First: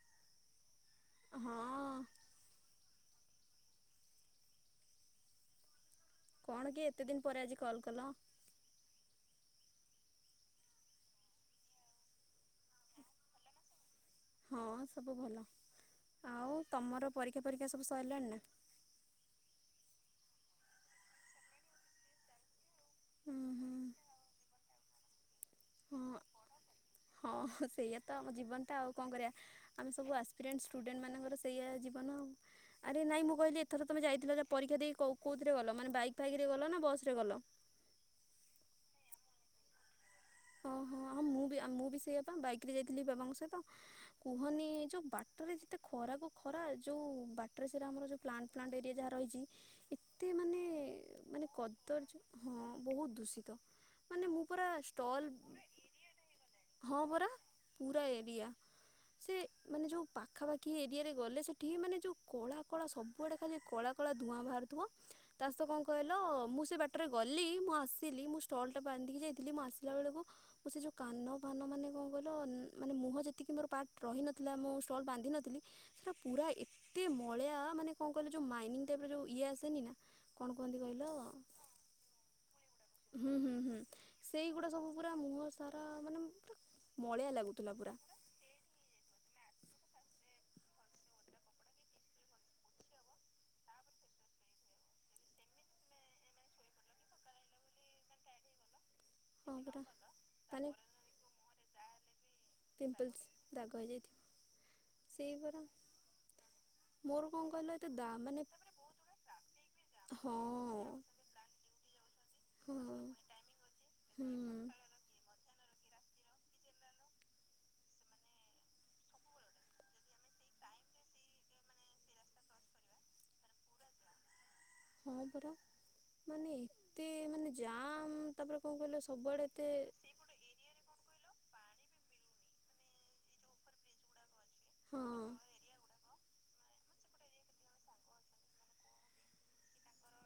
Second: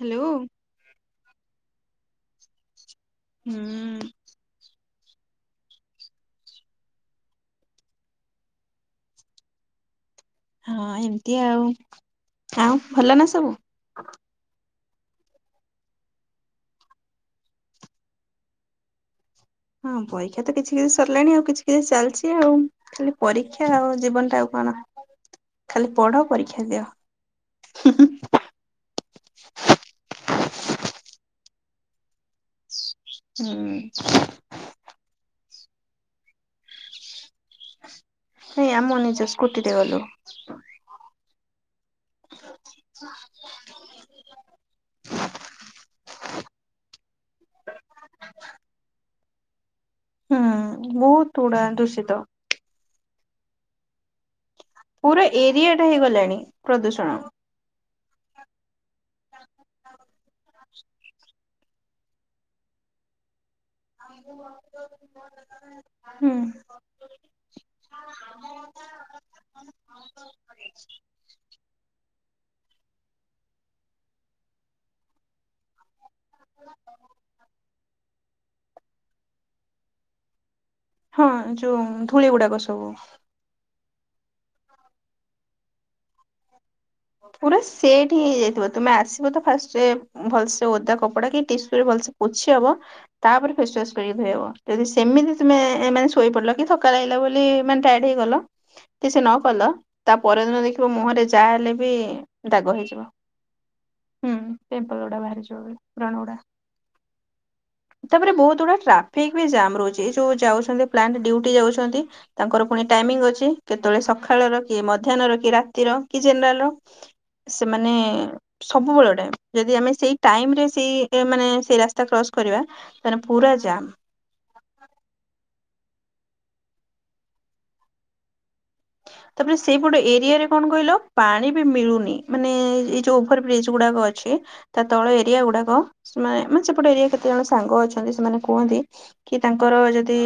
Hello. ହଁ। ହୁଁ। କଣ କି ଏତେ ଦିନି ପରେ ଆଜି କଲ୍ କଲ? ହଁ ଏମିତି ଆଉ ଆଉ ଭଲ ନା ସବୁ? ହଁ ସବୁ ଭଲ ଆଉ ତମର ପରୀକ୍ଷା ଫରୀକ୍ଷା ସବୁ ସରିଲାଣି ନା? ହଁ ପରିକ୍ଷା ତ କିଛି କିଛି ସରିଲାଣି ଆଉ କିଛି କିଛି ଚାଲିଚି ଆଉ। ଖାଲି ହୁଁ ହୁଁ ପରୀକ୍ଷା ଆଉ ଜୀବନଟା ଆଉ କଣ? ଖାଲି ହଁ ପଢ ପରୀକ୍ଷା ଦିଅ। ହଁ ସେଇଆା ତ ଆମ ଜୀବନ। ତା ଆଉ କଣ କରିବା ଆମେ ସବୁ ଆକ୍ସପିରିଏନ୍ସ ଷ୍ଟୁଡେଣ୍ଟ ମାନଙ୍କର ସେଇଆ ଜୀବନ। ଆରେ ନାଇଁ ମୁଁ ହୁଁ କହିଲି ଏଥର ତୁମେ ଯାଇଥିଲ ଯେ ପରୀକ୍ଷା ଦେଇ କୋଉଥିରେ ଗଲ ମାନେ ବାଇକ୍ ଫାଇକେ ଗଲ ନା ବସରେ ଗଲ? ସେଇଆମ ନିଜ ସ୍କୁଟିରେ ଗଲୁ। ହଁ ହଁ ହଁ ମୁଁ ବି ମୁଁ ବି ସେଇପା ବାଇକରେ ଯାଇଥିଲି ବାବାଙ୍କ ସହିତ। କୁହନି ଯୋଉ ବାଟରେ ଯେତେ ଖରାକୁ ଖରା ଯୋଉ ବାଟ। ବାଟରେ ସେଟା ଆମର ଯୋଉ ପ୍ଲାଣ୍ଟ ପ୍ଲାଣ୍ଟ ଏରିଆ ଯାହା ରହିଚି ଏତେ ହୁଁ ମାନେ ବହୁତ ମାନେ ଗୁଡା ଦୂଷିତ। କଦର୍ଯ ହଁ ବୋହୁତ ଦୂଷିତ ମାନେ ମୁଁ ପୁରା ପୁରା ଷ୍ଟଲ୍ ଏରିଆ ଟା ହେଇଗଲାଣି। ହଁ ପ୍ରଦୂଷଣ। ପରା ପୁରା ଏରିଆ। ସେ ମାନେ ଯୋଉ ପାଖାପାଖି ଏରିଆରେ ଗଲେ ସେଠିକି ମାନେ ଯୋଉ କଳା କଳା ସବୁଆଡେ ଖାଲି କଳା କଣ ଧୂଆଁ ବାହାରୁଥିବ ତା ସହିତ କଣ କହିଲ ହୁଁ। ମୁଁ ସେ ବାଟ ରେ ଗଲି ମୁଁ ଆସିଲି ମୁଁ ଷ୍ଟଲଟା ବାନ୍ଧିକି ଯାଇଥିଲି ମୁଁ ଆସିଲା ବେଳକୁ ମୁଁ ସେ ଯେଉଁ କାନ। କାନ ମାନେ କଣ କହିଲ ମାନେ ମୁହଁ ଯେତିକି ମୋର ପାର୍ଟ ରହିନଥିଲା ମୁଁ ଷ୍ଟଲ୍ ବାନ୍ଧିନଥିଲି। ସେଟା ପୁରା ଏତେ ମଳିଆ ମାନେ କଣ କହିଲ ଯୋଉ ମାଇନିଂ ଟାଇପ ର ଯୋଉ ଇଏ ଆସେନି ନା। କଣ କୁହନ୍ତି କହିଲ? ହଁ ଯୋଉ ଧୂଳି ଗୁଡାକ ସବୁ। ହୁଁ ହୁଁ ହୁଁ ସେଇଗୁଡା ସବୁ ପୁରା ମୁହଁ ସାରା ମାନେ ପା ପୁରା ସେଟ। ହେଇଯାଇଥିବ ତମେ ଆସିବ ତ ଫାରେ ଭଲସେ ଓଦା କପଡା କି ଟିସୁ ରେ ଭଲସେ ପୋଛି ହବ। ତାପରେ ଫେସୱାସ କରିକି ଧୋଇବ ଯଦି ସେମିତି ତମେ ମାନେ ଶୋଇ ପଡିଲ କି ଥକା ଲାଗିଲା ବୋଲି ମା ଟାଇଡ୍ ହେଇଗଲ କିଛି ନ ହଁ କଲ ପରା ତା ପରଦିନ ମାନେ ଦେଖିବ ମୁହରେ ଯାହା ହେଲେ। ବି ଦାଗ ହେଇଯିବ ପିମ୍ପଲ୍ସ ଦାଗ ହେଇଯାଇଥିବ। ହୁଁ ପିମ୍ପଲ ଗୁଡା ସେଇ ବାହାରି ପରା ଯିବ ବ୍ରଣଗୁଡା। ମୋର କଣ କହିଲ ଏତେ? ଦା ତାପରେ ମାନେ ବହୁତ ଗୁଡା ଟ୍ରାଫିକ ବି ଜାମ ରହୁଛି ଏ ହଁ ଯୋଉ ଯାଉଛନ୍ତି ପ୍ଲାଣ୍ଟ ଡିଉଟି ଯାଉଛନ୍ତି। ତାଙ୍କର ହଁ ପୁଣି ଟାଇମିଂ ଅଛି। କେତେବେଳେ ହୁଁ। ସକାଳର କି ମଧ୍ୟାହ୍ନର କି ରାତିର କି ଜେନେରାଲ ର ସେମାନେ। ସବୁବେଳ ଟାଇମ୍ ଯଦି ଆମେ ସେଇ ଟାଇମରେ ସେଇ ମାନେ ସେ ରାସ୍ କ୍ରସ୍ କରିବା ତାେ ପୁରା ଜାମ। ହଁ ପରା ମାନେ ଏତେ ମାନେ ଜାମ। ତାପରେ କଣ କହିଲ? ସବୁଆଡ଼େ ତାପରେ ଏତେ ସେଇପୋଟେ ଏରିଆରେ କଣ କହିଲ? ପାଣି ବି ମିଳୁନି ମାନେ ଏଇ ଯୋଉ ଓଭର ବ୍ରିଜ ଗୁଡାକ ଅଛି ତା ହଁ ତଳ ଏରିଆ ଗୁଡାକ। ସେମାନେ ମାନେ ସେପଟେ ଏରିଆ କେତେ ଜଣ ସାଙ୍ଗ ଅଛନ୍ତି ସେମାନେ କୁହନ୍ତି। କି ତାଙ୍କର ଯଦି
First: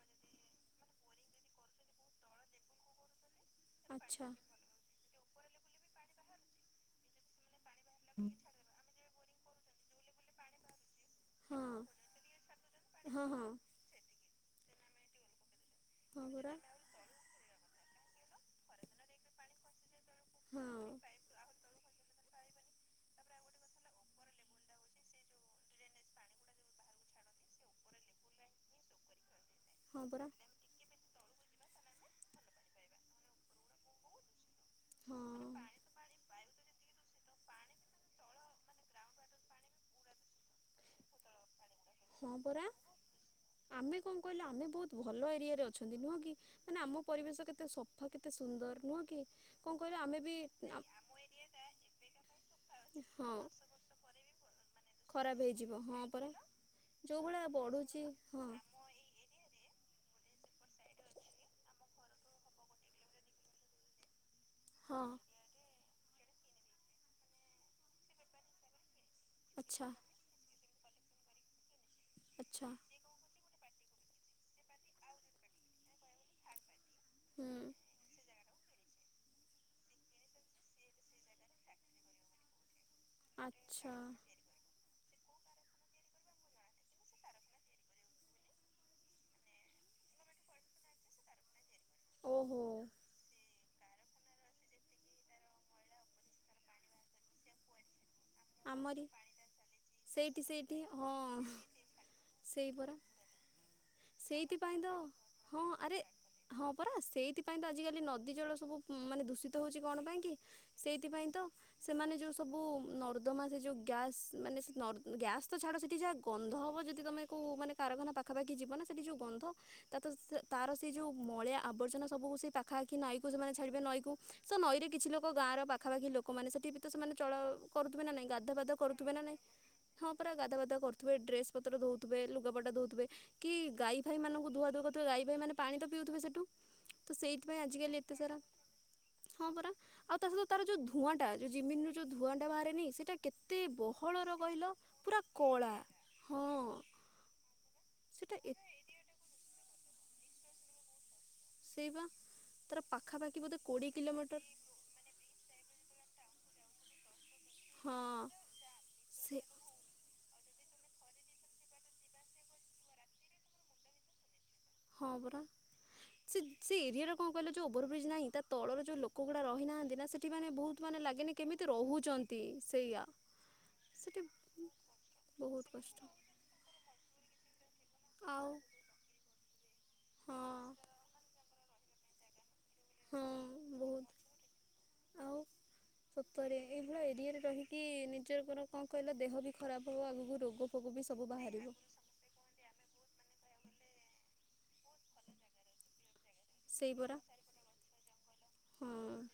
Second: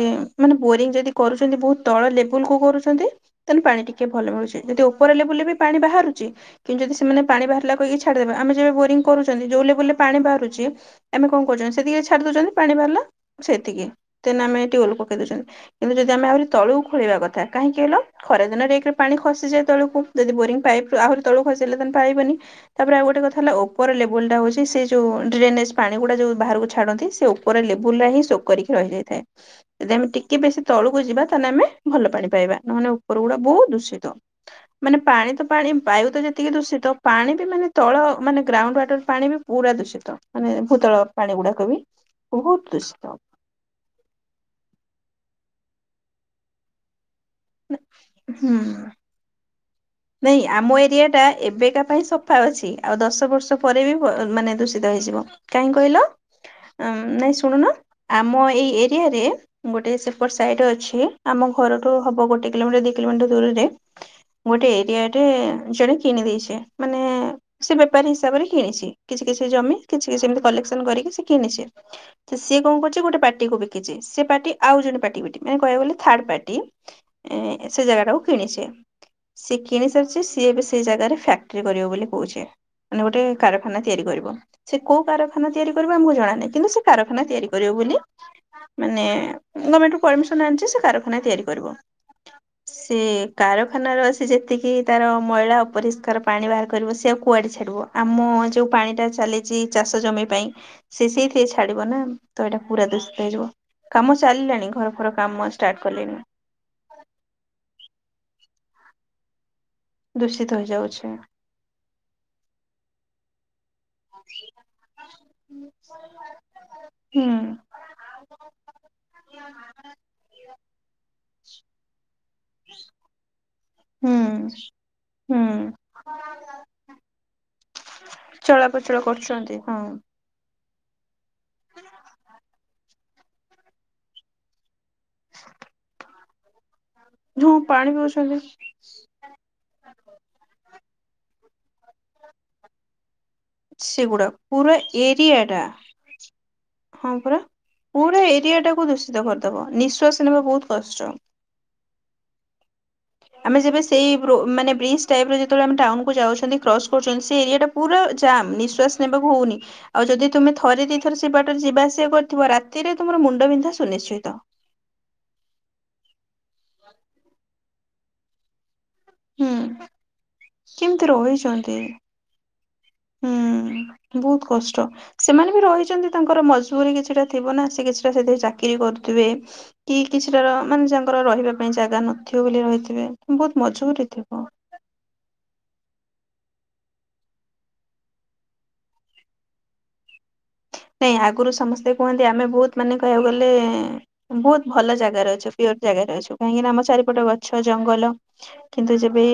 ମାନେ ବୋରିଙ୍ଗ ଯଦି କରୁଛନ୍ତି ବହୁତ ତଳ ଲେବୁଲକୁୁ କରୁଛନ୍ତି। ତାେଲେ ପାଣି ଟିକେ ଆଚ୍ଛା ଭଲ ମିଳୁଛି ଯଦି ଉପର ଲେବୁଲରେ ବି ପାଣି ବାହାରୁଛି କିନ୍ତୁ ଯଦି ସେମାନେ ପାଣି ବାହାରିଲା କହି କି ଛାଡି ଦେବେ ଆମେଯେବେ ବୋରିଂ କରୁଛନ୍ତି ଯଉ ଲେବୁଲରେ। ପାଣି ବାହାରୁଛି ଆମେ କଣ ହଁ କରୁଛନ୍ତି ସେତିକି ଛାଡ଼ି ଦଉଛନ୍ତି ପାଣି ବାହାରିଲା ହଁ ହଁ ସେତିକି। ତ ଆମେ ଟିଉଲ୍ ପକେଇ ଦଉଛନ୍ତି କିନ୍ତୁ ଯଦି ଆମେ ହଁ ଆହୁରି ପରା। ତଳକୁ ଖୋଳିବା କଥା କାହିଁକି କହିଲ? ଖରାଦିନରେ ଏକରେ ପାଣି ଖସିଯାଏ ତଳକୁ ଯଦି ବୋରିଂ ହଁ। ପାଇପ ଆହୁରି ତଳକୁ ଖସିଲେ ପାଇବନି। ତାପରେ ଆଉ ଗୋଟେ କଥା ହେଲା ଓପର ଲେବୁଲ ଟା ହଉଛି ସେ ଯଉ ଡ୍ରେନେଜ ପାଣି ଗୁଡା ଯୋଉ ବାହାରକୁ ଛାଡନ୍ତି ସେ ଉପର ଲେବୁଲରେ ହିଁ ଶୋକ କରିକି ରହିଯାଇଥାଏ। ଯଦି ହଁ ଆମେ ପରା ଟିକେ ବେଶି ତଳକୁ ଯିବା ତାହେଲେ ଆମେ ଭଲ ପାଣି ପାଇବା ନହେଲେ ଉପର ଗୁଡା ବହୁତ ଦୂଷିତ। ମାନେ ପାଣି ତ ହଁ। ପାଣି। ବାୟୁ ତ ଯେତିକି ଦୂଷିତ ପାଣି ବି ମାନେ ତଳ ମାନେ ଗ୍ରାଉଣ୍ଡ ୱାଟର ପାଣି ବି ପୁରା ଦୂଷିତ। ମାନେ ଭୂତଳ ପାଣି ଗୁଡାକ ବି। ହଁ ପରା। ବହୁତ ଦୂଷିତ ଆମେ କଣ କହିଲେ ଆମେ ବହୁତ ଭଲ ଏରିଆରେ ଅଛନ୍ତି ନୁହଁ କି ମାନେ ଆମ ପରିବେଶ କେ ତେ ସଫା କେତେ ହୁଁ। ସୁନ୍ଦର ନୁହଁ କି କଣ କହିଲ ଆମେ। ବି ନାଇଁ ଆମ ଏରିଆ ଟା ଏବେକା ପାଇଁ ସଫା ଅଛି ଆଉ ଦଶ ହଁ। ବର୍ଷ ପରେ ବି ମାନେ ଦୂ ଷିତ ହେଇଯିବ ଖରାପ କାହିଁ ହଁ କହିଲ ପରା। ଯୋଉ ନାଇଁ ଭଳିଆ ଶୁଣୁନ ବଢୁଛି ହଁ ଆମ ଏଇ ଏରିଆରେ। ଗୋଟେ ସେପଟ ସାଇଡ ଅଛି ଆମ ଘରଠୁ ହବ ଗୋଟେ କିଲୋ ମିଟର ଦି କିଲୋ ମିଟର ଦୂରରେ। ଗୋଟେ। ହଁ। ଇଆଟେ ଜଣେ କିଣି ଦେଇେଇଛେ ମାନେ ସେ ବେପାରୀ ହିସାବରେ କିଣିଛି। କିଛି କିଛି ଜମି ଆଚ୍ଛା। କିଛି କିଛି ସେମିତି କଲେକ୍ସନ କରିକି ସେ କିଣିଛି ସିଏ ଆଚ୍ଛା କଣ କରୁଛି ଗୋଟେ ପାଟି କୁ ବି ଖଛି ସେ ପାର୍ଟି ଆଉ ଜଣେ ପାର୍ଟି ପଟି ମାନେ କହିବାକୁ ଗଲେ ଥାର୍ଡ ପାର୍ଟି ହୁଁ। ସେ ଜାଗାଟାକୁ। କିଣିଛି ସିଏ କିଣି ସାରିଛି ସିଏ ଏବେ ସେଇ ଜାଗାରେ ଫ୍ୟାକ୍ଟ୍ରି କରିବ ବୋଲି କହୁଛି। ମାନେ ଗୋଟେ କାରଖାନା ଆଚ୍ଛା ତିଆରି କରିବ। ସେ କୋଉ କାରଖାନା ତିଆରି କରିବ ଆମକୁ ଜଣାନାହିଁ କିନ୍ତୁ ସେ କାରଖାନା ତିଆରି କରିବ ବୋଲି ମାନେ ଗଭର୍ଣମେଣ୍ଟ ରୁ ପରମିସନ ଆଣିଛି ସେ କାରଖାନା ତିଆରି କରିବ। ଓହୋ। ସେ କାରଖାନ ର ଆସି ଯେ। [unintelligible] ଯେତିକି ତାର ମଇଳା ଅପରିଷ୍କାର ପାଣି ବାହାର କରିବ ସେଉ କୁଆଡେ ଛାଡିବ ଆମ ଯୋଉ ପାଣି ଆମରି ଟା ଚାଲିଛି ଚାଷ ଜମି ସେଇଠି ପାଇଁ। ସେଇଠି ସେ ହଁ ସେଇଥିରେ ଛାଡିବ ନା ତ ଏଇଟା ସେଇ ପୁରା ପରା। ଦୂଷିତ ହେଇଯିବ। କାମ ଚାଲିଲାଣି ସେଇଥିପାଇଁ ତ ଘର ଫର କାମ ହଁ ଷ୍ଟାର୍ଟ ଆରେ କଲେଣି। ହଁ ପରା ସେଇଥିପାଇଁ ତ ଆଜିିକାଲି ନଦୀ ଜଳ ସବୁ ମାନେ ଦୂଷିତ। ଷିତ ହଉଛି କଣ ପାଇଁ କି ଦୂଷିତ ହେଇଯାଉଛି ସେଇଥିପ ତ ସେମାନେ ଯୋଉ ସବୁ ଉଁ ନର୍ଦ୍ଦମା ସେ ଯୋଉ। ଗ୍ୟାସ୍ ମାନେ ସେ ନର୍ ଗ୍ୟାସ୍ ତ ଛାଡ଼ ସେଠି ଯାହା ଗନ୍ଧ ହବ ଯଦି ତମେ ହୁଁ। କଉ ମାନେ କାରଖାନା ପାଖାପାଖି ସେଠି କି ଯିବନା ସେଠି ଯୋଉ ଗନ୍ଧ ତାପରେ ସେ ତାର ସେଇ ଯୋଉ ମଇଳିଆ ଆବର୍ଜନା ସବୁ ସେଇ ପାଖ ଖାକ କି ନଈକୁ ସେମାନେ ଛାଡିବେ ନଈ କକୁ ହୁଁ ସେ ନଈରେ କିଛି ଲୋକ ତାଙ୍କ ଗାଁ ହୁଁ। ର ପାଖାପାଖି ଲୋକମାନେ ସେଠି ବି ତ ସେମାନେ ଚଳ କରୁଥିବେ ନାାଇଁ ଗାଧା ପାଧୁଆ ଚଳାପଚଳ କରୁଥିବେ ନା ନାଇଁ କରୁଛନ୍ତି ହଁ। ପୁରା ଗାଧୁଆ ଗାଧୁଆ କରୁଥିବେ ଡ୍ରେସ ପତ୍ର ଧୋଉଥିବେ, ଲୁଗାପଟ ଧୋଉଥିବ, କି ଗାଈ ଫାଇ ମାନଙ୍କୁ ଧୁଆ ଧୁଇ କରୁ ତ ଗାଈ ଫାଇ ମାନେ ପାଣି ତ ପିଉଥିବେ ସେଠୁ ତ ହଁ ସେଇଥିପାଇଁ ପାଣି ଆଜିିକାଲି ଏତେ ସାରା ପିଉଛନ୍ତି ହଁ ପରା, ଆଉ ତା ସହିତ ତାର ଯୋଉ ଧୂଆଁ ଟାଉ ଜିମିନୁ ଯୋଉ ଧୂଆଁ ଟା ବାହାରେନି ସେଇଟା କେତ୍ ଏତେ ସେଗୁଡା ବହଳର କହିଲ ପୁରା ଏରିଆ ଟା କଳା। ହଁ। ହଁ ପରା, ପୁରା ସେଟା ଏ ଏରିଆ ଟାକୁ ଦୂଷିତ କରିଦବ ନିଃଶ୍ୱାସ ନେବା ବହୁତ କଷ୍ଟ। ସେଇପା। ତାର ପାଖା ପାଖି ଆମେ ଯେବେ ସେଇ ବ୍ରୋ ମାନେ ବ୍ରିଜ ଟାଇପ୍ ର ଯେତେବେଳେ ଆମେ ଟାଉନକୁୁ ଯାଉଛନ୍ତି କ୍ରସ୍ କରୁଛନ୍ତି ସେ ଏରିଆ ଟା। ହଁ ପୁରା ଜାମ୍ ନିଶ୍ବାସ ନେବାକୁ ସେ ହଉନି। ଆଉ ଯଦି ତୁମେ ଥରେ ଦିଇଥର ସେିବାଟରେ ଯିବା ଆସିବା କରିଥିବ ରାତିରେ ତୁମର ମୁଣ୍ଡ ବିିନ୍ଧା ସୁନିଶ୍ଚିତ। ହଁ ପରା, ସେ ସେ ଏରିଆରେ କଣ କହିଲା ଯେଉଁ ଓଭରବ୍ରିଜ୍ ନାହିଁ ତା ତଳର ଯୋଉ ଲୋକ। କୁକୁଡ଼ା ହୁଁ ରହିନାହାନ୍ତି ନା ସେଠି ମାନେ ବହୁତ ମାନେ କେମିତି ଲାଗେନି କେମିତି ରହିଛନ୍ତି। ରହୁଛନ୍ତି ସେଇଆ। ହୁଁ, ବହୁତ ସେଠି କଷ୍ଟ ସେମାନେ ବି ବହୁତ କଷ୍ଟ ରହିଛନ୍ତି ତାଙ୍କର ମଜ୍। ବୁରି କିଛିଟା ଥିବ ନା ସେ କିଛିଟା ସେ ଆଉ ଚାକିରି କରୁଥିବେ, କି କିଛିଟା ର ହଁ ମାନେ ତାଙ୍କର ରହିବା‌। ପାଇଁ ଜାଗା ନଥିବ ବୋଲି ରହିଥିବେ, ହଁ ତ ବହୁତ ମଜବୁରି ଥିବ। ଆଉ ସତରେ ଏଇଭଳିଆ ଏରିଆରେ ରହିକି ନିଜର ଲୋକ ର କଣ କହିଲ ଦେହ ବି ଖରାପ ହବ ଆଗକୁ ରୋଗ। ଫୋଗ ବି ନାଇଁ ସବୁ ଆଗରୁ ବାହାରିବ। ସମସ୍ତେ। କୁହନ୍ତି ଆମେ ବହୁତ ମାନେ କହିବାକୁ ଗଲେ ଏଁ ବହୁତ ଭଲ ଜାଗାରେ ଅଛୁ ପିଓର ଜାଗାରେ ଅଛୁ। କାହିଁକି ନା ଆମ ସେଇ ପରା ଚାରିପଟେ ଗଛ, ଜଙ୍ଗଲ। କିନ୍ତୁ ଯେବେ ହଁ।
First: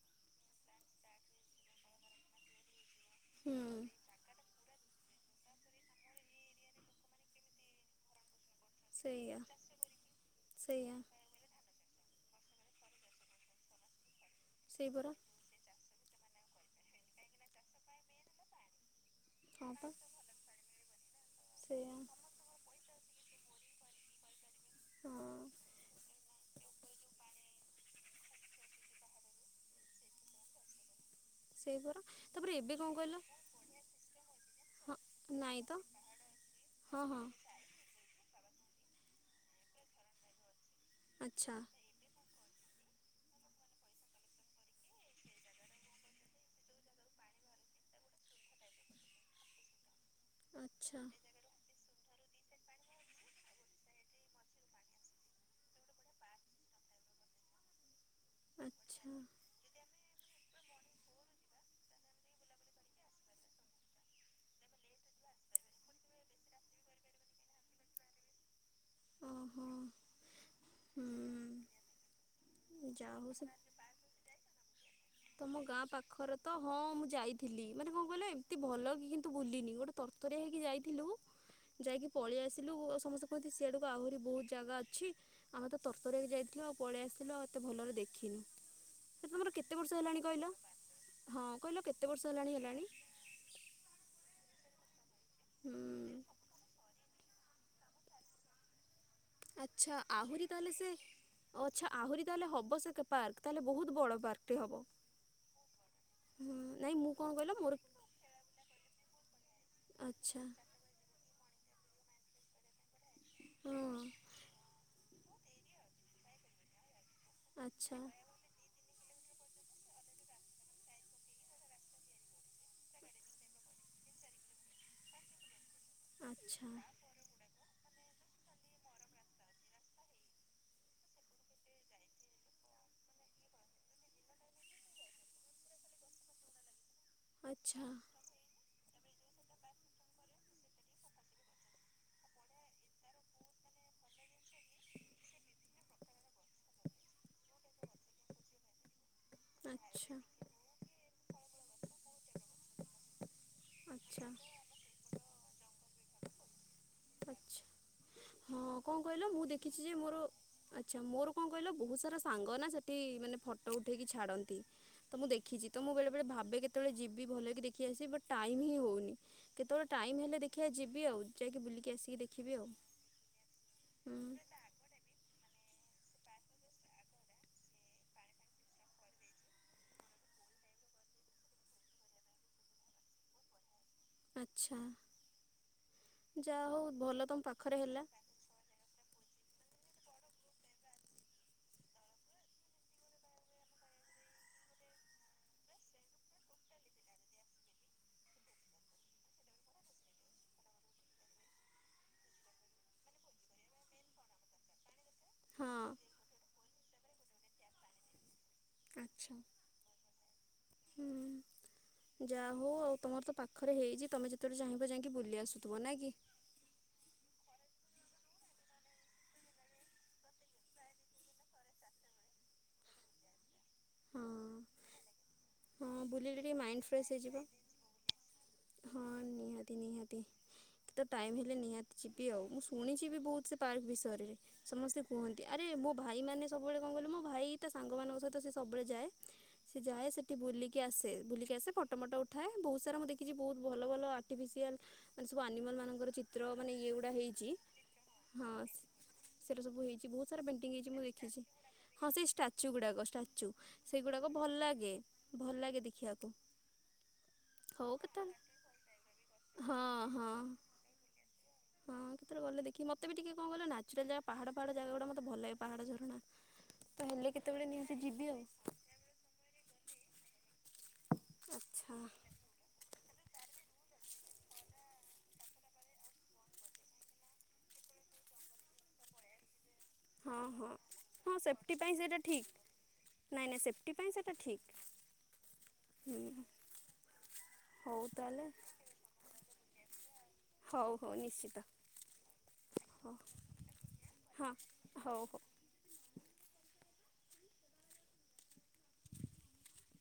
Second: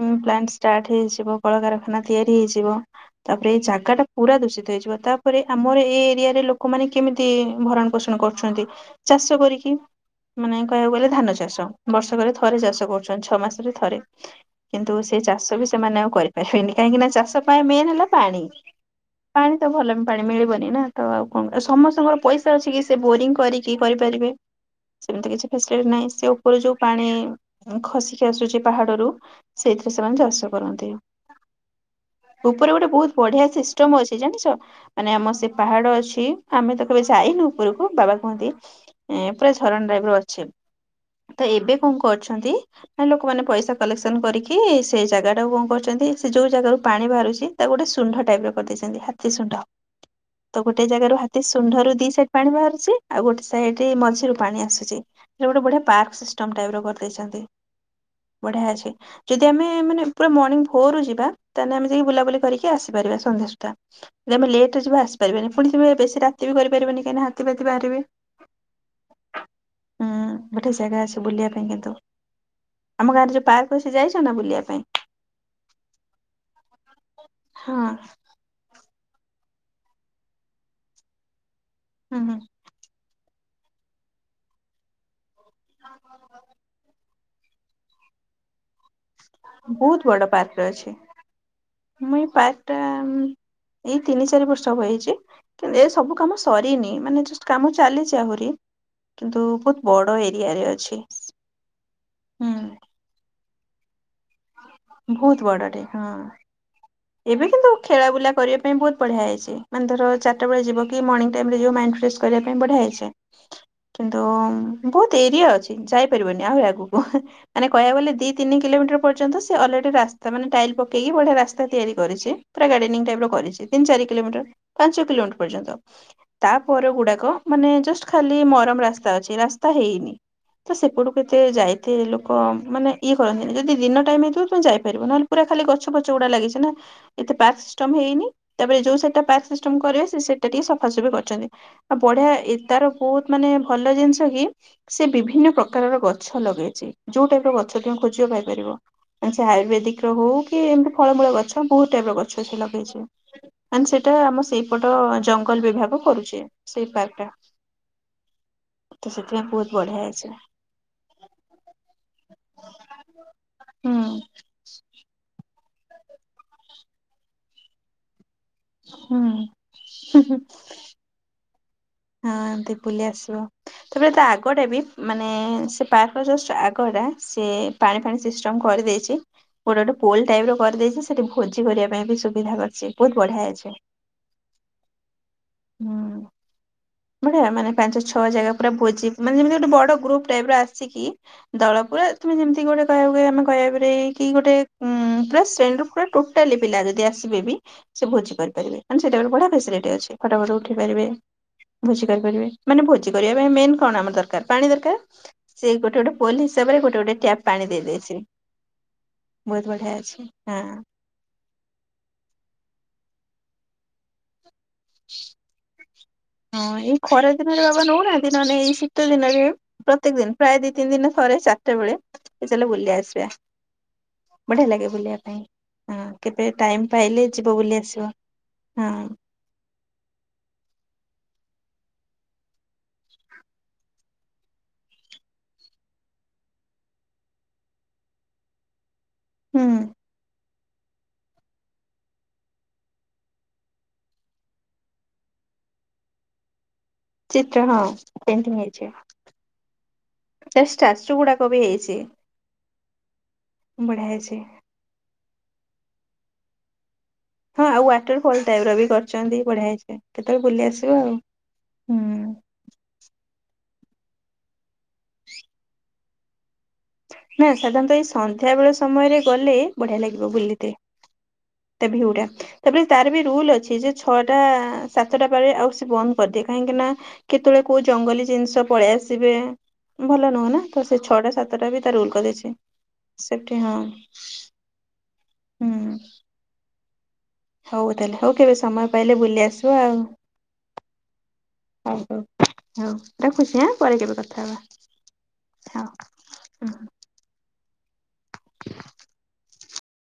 ଉଁ ପ୍ଲାଣ୍ଟ ଷ୍ଟାର୍ଟ ହେଇଯିବ, କଳକାରଖାନା ତିଆରି ହେଇଯିବ। ତାପରେ ଏଇ ହୁଁ। ଜାଗା ଟା ପୁରା ଦୂଷିତ ହେଇଯିବ ତାପରେ। ଆମର ଏଇ ଏରିଆରେ ଲୋକମାନେ କେମିତି ଭରଣ ପୋଷଣ କରୁଛନ୍ତି? ଚାଷ ସେଇଆ କରିକି, ମାନେ କହିବାକୁ ସେଇଆ ଗଲେ ଧାନ ଚାଷ। ବର୍ଷକରେ ଥରେ ଚାଷ କରୁଛନ୍ତି ଛଅ ମାସରେ ଥରେ, ସେଇ କିନ୍ତୁ ପରା ସେ ଚାଷ ବି। ସେମାନେ ଆଉ କରିପାରିବେନି କାହିଁକି ନା ଚାଷ ପାଇଁ ମେନ୍ ହେଲା ପାଣି, ପାଣି ହଁ ତ ପା ଭଲ। ପାଣି ମିଳିବନି ନା ତ ଆଉ କଣ ସେଇଆ। ସମସ୍ତଙ୍କର ପଇସା ଅଛି କି ସେ ବୋରିଂ କରିକି କରିପାରିବେ। ସେମିତି କିଛି ହଁ ଫେସିଲିଟି ନାହିଁ ସେ ଉପରୁ ଯୋଉ ପାଣି ଉଁ ଖସି। ଖସି ଆସୁଛି ପାହାଡରୁୁ ସେଇଥିରେ ସେମାନେ ଚାଷ କରନ୍ତି। ସେଇ ପରା ତାପରେ ଉପରେ ଏବେ ଗୋଟେ କଣ ବହୁତ କହିଲ ବଢିଆ ସିଷ୍ଟମ ଅଛି ଜାଣିଛ? ହଁ ମାନେ ଆମ ସେ ନାଇଁ ତ ପାହାଡ ଅଛି, ଆମେ ତ କେବେ ହଁ ହଁ ଯାଇନୁ। ଉପରକୁ, ବାବା କୁହନ୍ତି ଏଁ ପୁରା ଝରଣା ଟାଇପ୍ ର ଅଛି। ତ ଆଚ୍ଛା ଏବେ କଣ କରିଛନ୍ତି? ଲୋକମାନେ ପଇସା କଲେକ୍ସନ କରିକି ସେ ଜାଗା ଟାକୁ କଣ କରୁଛନ୍ତି ସେ ଯୋଉ ଜାଗାରୁ ପାଣି ବାହାରୁଛି ତାକୁ ଗୋଟେ ସୁଣ୍ଢ ଟାଇପ ର କରିଦେଇଛନ୍ତି, ହାତୀ ଶୁଣ୍ଢ। ତ ଗୋଟେ ଆଚ୍ଛା। ଜାଗାରୁ ହାତୀ ସୁଣ୍ଢ ରୁ ଦି ସାଇଡ ପାଣି ବାହାରୁଛି, ଆଉ ଗୋଟେ ସାଇଡ ମଝିରୁ ପାଣି ଆସୁଛି। ଗୋଟେ ବଢିଆ ପାର୍କ ସିଷ୍ଟମ ଟାଇପ ର କରିଦେଇଛନ୍ତି। ବଢିଆ ଅଛି ଆଚ୍ଛା ଯଦି ଯଦି ଆମେ ପୁରା ମର୍ଣ୍ଣିଂ ଭୋରୁ ଯିବା, ତାହେଲେ ଆମେ ଯାଇକି ବୁଲାବୁଲି କରିକି ଆସିପାରିବା, ସନ୍ଧ୍ୟା ସୁଦ୍ଧା। ଯଦି ଆମେ ଲେ ଯିବା ଆସି ପାରିବାନି, ପୁଣିଥିବେ ବେଶି ରାତି ବି କରି ପାରିବେନି କାହିଁକି ନା ହାତୀ ଫାତି ବାହାରିବେ। ଉଁ ହୁଁ। ହୁଁ ଗୋଟେ ଜାଗା ଅଛି ବୁଲିବା ପାଇଁ କିନ୍ତୁ ଯା ଆମ ହଉ ଗାଁରେ ଯୋଉ ପାର୍କ ସେ ଯାଇଛ ନା ବୁଲିବା ପାଇଁ? ତମ ଗାଁ ପାଖରେ ତ, ହଁ ମୁଁ ଯାଇଥିଲି, ହଁ ମାନେ କଣ କହିଲେ ଏମତି ଭଲ କି କିନ୍ତୁ ବୁଲିନି, ଗୋଟେ ତରତରିଆ ହେଇକି ଯାଇଥିଲୁ, ଯାଇକି ହୁଁ ପଳେଇ ଆସି ଥିଲୁ ସମସ୍ତେ କହନ୍ତି ସେଆଡକୁ ଆହୁରି ବହୁତ ଜାଗା ଅଛି। ଆମେ ତରତର ଯାଇଥିଲୁ ଆଉ ପଳେଇ ଆସିଲୁ ଆଉ କେତେ ଭଲରେ ଦେଖିନୁ ସେ ତମର କେତେ ବର୍ଷ ବହୁତ ହେଲାଣି ବଡ କହିଲ? ପାର୍କରେ ଅଛି ହଁ କହିଲ କେତେ ମୁଁ ବର୍ଷ ଏଇ ହେଲାଣି ପାର୍କ ଟା ହେଲାଣି? ଏଇ ତିନି ଚାରି ବର୍ଷ ହେଇଛି, କିନ୍ତୁ ଏ ହୁଁ ସବୁ କାମ ସରିନି ମାନେ ଜଷ୍ଟ କାମ ଚାଲିଛି ଆହୁରି। କିନ୍ତୁ ବହୁତ ଆଚ୍ଛା ବଡ ଆହୁରି ଏରିଆରେ ତାହେଲେ ସେ ଅଛି ଆଚ୍ଛା ଆହୁରି ତାହେଲେ ହୁଁ ହବ ସେ କା ପାର୍କ ତାହେଲେ ବହୁତ ବଡ଼ ପାର୍କଟେ ହେବ। ବହୁତ ବଡଟେ ହୁଁ। ହୁଁ ନାଇଁ ମୁଁ କଣ ଏବେ କହିଲ କିନ୍ତୁ ମୋର ଖେଳା ବୁଲା କରିବା ପାଇଁ ବହୁତ ବଢିଆ ହେଇଛି। ମାନେ ଧର ଆଚ୍ଛା ଚାରଟା ବେଳେ ଯୁବକ ମର୍ଣିଂ ଟାଇମ ରେ ଯିବ ମାଇଣ୍ଡ ଫ୍ରେସ୍ କରିବା ପାଇଁ ବଢିଆ ହେଇଛି। ହଁ କିନ୍ତୁ ବହୁତ ଏରିଆ ଅଛି ଯାଇପାରିବନି ଆହୁରି ଆଗକୁ ମାନେ କହିବାକୁ ଆଚ୍ଛା ଗଲେ ଦି ତିନି କିଲୋମିଟର ପର୍ଯ୍ୟନ୍ତ ସେ ଅଲରେଡି ରାସ୍ତାମାନେ ଟାଇଲ ପକେଇକି ବଢିଆ ରାସ୍ତା ତିଆରି କରିଛି, ପୁରା ଗାଡେନିଙ୍ଗ ଟାଇପ୍ ର କରିଛି, ତିନି ଚାରି କିଲୋମିଟର ପାଞ୍ଚ କିଲୋମିଟର ପର୍ଯ୍ୟନ୍ତ। ଆଚ୍ଛା। ତାପର ଗୁଡାକ ମାନେ ଜଷ୍ଟ ଖାଲି ମରମ ରାସ୍ତା ଅଛି, ରାସ୍ତା ହେଇନି। ତ ସେପଟକୁ ଏତେ ଯାଇଥିଲେ ଲୋକ ମାନେ ଇଏ କରନ୍ତିନି, ଯଦି ଦିନ ଟାଇମ ହେଇଥିବ ତୁମେ ଯାଇପାରିବ, ନହେଲେ ପୁରା ଖାଲି ଗଛ ପଛ ଗୁଡା ଲାଗିଛି ନା, ଏତେ ପାର୍କ ଆଚ୍ଛା ସିଷ୍ଟମ ହେଇନି। ତାପରେ ଯୋଉ ସେଟା ପାର୍କ ସିଷ୍ଟମ କରିବେ, ସେ ସେଟା ଟିକେ ସଫାସଫି କରୁଛନ୍ତି। ଆଉ ବଢିଆ ଏ ତାର ବହୁତ ମାନେ ଭଲ ଜିନିଷ କି ସେ ବିଭିନ୍ନ ପ୍ରକାରର ଗଛ ଲଗେଇଛି। ଯୋଉ ଟାଇପ ର ଗଛ ଛ ଖୋଜିବା ପାଇପାରିବ, ସେ ଆୟୁର୍ବେଦିକ ର ଆଚ୍ଛା ହଉ କି ଏମତି ଫଳ ଗଛ ବହୁତ ଟାଇପ ର ଗଛ ସେ ଲଗେଇଛି। ମାନେ ସେଟା ଆଚ୍ଛା ଆମ ସେଇପଟ ଜଙ୍ଗଲ ବିଭାଗ କରୁଛି। ସେଇ ପାର୍କ ଟା। ଆଛା ହଁ କଣ ତ କହିଲ ମୁଁ ସେଥିପାଇଁ ବହୁତ ଦେଖିଛି ଯେ ବଢିଆ ମୋର ହେଇଛି ଆଚ୍ଛା ମୋର କଣ କହିଲ ବହୁତ ସାରା ସାଙ୍ଗ ନା ସେଠି ମାନେ ଫଟୋ ହୁଁ ଉଠେଇକି ଛାଡନ୍ତି। ତ ମୁଁ ଦେଖିଛି। ତ ମୁଁ ବେଳେ ବେଳେ ଭାବେ କେତେବେଳେ ଯିବି ଭଲ କି ଦେଖି ଆସିବି ବଟ ଟାଇମ୍ ହିଁ ହେଉନି। ହୁଁ କେତେବେଳେ ଟାଇମ୍ ହୁଁ ହେଲେ ହୁଁ ଦେଖିବା ଯିବି ଆଉ ଯାଇକି ବୁଲିକି ଆସିବି। ହଁ ଦ ବୁଲି ଆସିବ, ତାପରେ ତା ହୁଁ। ଆଗ ଟାବି ମାନେ ସେ ପାର୍କ ଜଷ୍ଟ ଆଗଟା ସିଏ ପାଣି ଫାଣି ସିଷ୍ଟମ୍ କରିଦେଇଛି। ଗୋଟେ ଗୋଟେ ପୋଲ ଟାଇପ ର କରିଦେଇଛି, ସେଠି ଭୋଜି କରିବା ପାଇଁ ବି ସୁବିଧା କରିଛି, ବହୁତ ବଢିଆ ଅଛି। ଆଚ୍ଛା ହୁଁ ଯାହା ହୋଉ ଭଲ ବଢିଆ ତମ ମାନେ ପାଖରେ ପାଞ୍ଚ ହେଲା। ଛଅ ଜାଗା ପୁରା ଭୋଜି ମାନେ ଯେମିତି ଗୋଟେ ବଡ ଗ୍ରୁପ୍ ଟାଇପ୍ ର ଆସିକି ଦଳ ପୁରା ତମେ ଯେମିତି ଗୋଟେ କହିବାକୁ ଆମେ କହିବାପରେ କି ଗୋଟେ ସେଣ୍ଡୁ ଉ ପୁରା ଟୋ ଟେଲି ପିଲା ଯଦି ଆସିବେ ବି ସେ ଭୋଜି କରିପାରିବେ। ସେଇଟା ଗୋଟେ ବଢିଆ ଫେସିଲିଟି ଅଛି। ଫଟ ଫଟ ଉଠେଇପାରିବେ ଭୋଜି କରିପାରିବେ। ମାନେ ଭୋଜି କରିବା ପାଇଁ ମେନ୍ କଣ ଆମର ଦରକାର? ପାଣି ଦରକାର। ସେଇ ଗୋଟେ ହଁ ଗୋଟେ ପୋଲ୍ ହିସାବରେ ଗୋଟେ ଗୋଟେ ଟ୍ୟାପ୍ ପାଣି ଦେଦେଇଥିବେ। ଆଚ୍ଛା। ବହୁତ୍ ବଢିଆ ଅଛି। ହଁ। ହୁଁ ଯାହା ହୋଉ ଆଉ ତମର ତ ପାଖରେ ହେଇଚି ତମେ ଯେ ଯେତେବେଳେ ଚାହିଁବଯାଇକି ବୁଲି ଆସୁଥିବ। ନାଇଁ କି? ହଁ ଏଇ ଖରା ଦିନରେ ବାବା ନୋଉନାହାନ୍ତି। ନହେଲେ ଏଇ ଶୀତ ଦିନରେ ପ୍ରତ୍ୟେକ ଦିନ୍ ପ୍ରାୟ ଦି ତିନି ଦିନିରେ ଥରେ ଚାରିଟା ବେଳେ ଏ ଚାଲ ବୁଲି ଆସିବା। ହଁ ବଢିଆ ଲାଗେ ବୁଲିବା ପାଇଁ। ହଁ ବୁଲିଲେ କେବେ ଟିକେ ମାଇଣ୍ଡ ଟାଇମ୍ ଫ୍ରେଶ ପାଇଲେ ହେଇଯିବ ଯିବ ବୁଲି ଆସିବ। ହଁ ନିହାତି ନିହାତି। ତ ଟାଇମ ହେଲେ ନିହାତି ଯିବି ଆଉ। ମୁଁ ଶୁଣିଚିବି ବହୁତ୍ ସେ ପାର୍କ ବିଷୟରେ। ସମସ୍ତେ କୁହନ୍ତି ଆରେ ମୋ ଭାଇ ମାନେ ସବୁବେଳେ କଣ କହିଲୁ ମୋ ଭାଇ ତା ସାଙ୍ଗମାନଙ୍କ ସହିତ ସେ ସବୁବେଳେ ଯାଏ। ହୁଁ। ସେ ଯାଏ ସେଠି ବୁଲିକି ଆସେ। ବୁଲିକି ଆସେ ଫଟ ଫଟ ଉଠାଏ ବହୁତ୍ ସାରା ମୁଁ ଦେ କିଛି ବହୁତ୍ ଭଲ ଭଲ ଆର୍ଟିଫିସିଆଲ ମାନେ ସବୁ ଆନିମଲ ମାନଙ୍କରଚି ଚିତ୍ର ମାନେ ଏଇ ଗୁଡା ହେଇଚି? ଚିତ୍ର ହଁ ହଁ। ପେଣ୍ଟିଂ ହେଇଛି ସେଟା ସବୁ ହେଇଚି ବହୁତ୍ ସାରା ତା ପେଣ୍ଟି ହେଇଚି ମୁଁ ଷ୍ଟାଚୁ ଦେଖିଚି। ଗୁଡାକ ବି ହେଇଛି ହଁ ସେଇଷ୍ଟାଚୁ ଗୁଡାକ ଷ୍ଟାଚୁ। ବଢିଆ ସେଇଗୁଡାକ ହେଇଛି। ଭଲ ଲାଗେ। ଭଲ ଲାଗେ ଦେଖିବାକୁ। ହଁ ଆଉ ହଉ ୱାଟର କେତେବେଳେ ଫଲ୍ ଟାଇପ ର ବି କରିଚନ୍ତି। ବଢିଆ ହେଇଚି। ହଁ କେତେବେଳେ ହଁ। ବୁଲି ଆସିବ ଆଉ। ହଁ ହୁଁ। କେତେବେଳେ ଗଲେ ଦେଖିବି। ମତେ ବି ଟିକିଏ କଣ କହିଲ ନାଚୁରାଲ ଜାଗା ପାହାଡ ପାହାଡ ଜାଗା ଗୁଡା ମତେ ଭଲ ଲାଗେ। ପାହାଡ ଝରଣା। ତ ହେଲେ ନା କେତେବେଳେ ନିହାତି ସାଧାରଣତଃ ଏଇ ଯିବି ଆଉ। ସନ୍ଧ୍ୟା ବେଳ ସମୟରେ ଗଲେ ବଢିଆ ଲାଗିବ ବୁଲିତେ। ଆଚ୍ଛା। ତେଭି ଉଡାଥେ୍। ତେବେ ତାର ବି ରୁଲ୍ ଅଛି ଯେ ଛଅଟା ସାତଟା ପାରେ ଆଉ ସେ ବନ୍ଦ କରିଦିଏ କାହିଁକିନା କେତେବେଳେ କୋଉ ଜଙ୍ଗଲୀ ଜିନିଷ ପଳେଇ ଆସିବେ ଭଲ ନୁହଁ ନା ତ ସେ ଛଅଟା ସାତ ଟିପାଇଁ ସେଟା ଠିକ୍ ନାଇଁ ନାଇଁ ହଁ। ସେଫ୍ଟି ପାଇଁ ସେଟା ଠିକ୍। ହୁଁ ଉଁ ହୁଁ। ହଉ ତାହେଲେ ହଉ କେବେ ସମୟ ପାଇଲେ ବୁଲି ଆସିବ ଆଉ। ହଉ ହଉ ନିଶ୍ଚିତ। ହଉ ରଖୁଚି ଆଁ ପରେ କେବେ କଥା ହଁ ହବା। ହଉ ହଉ। ଥାଉ ହଁ। ହ [inaudible]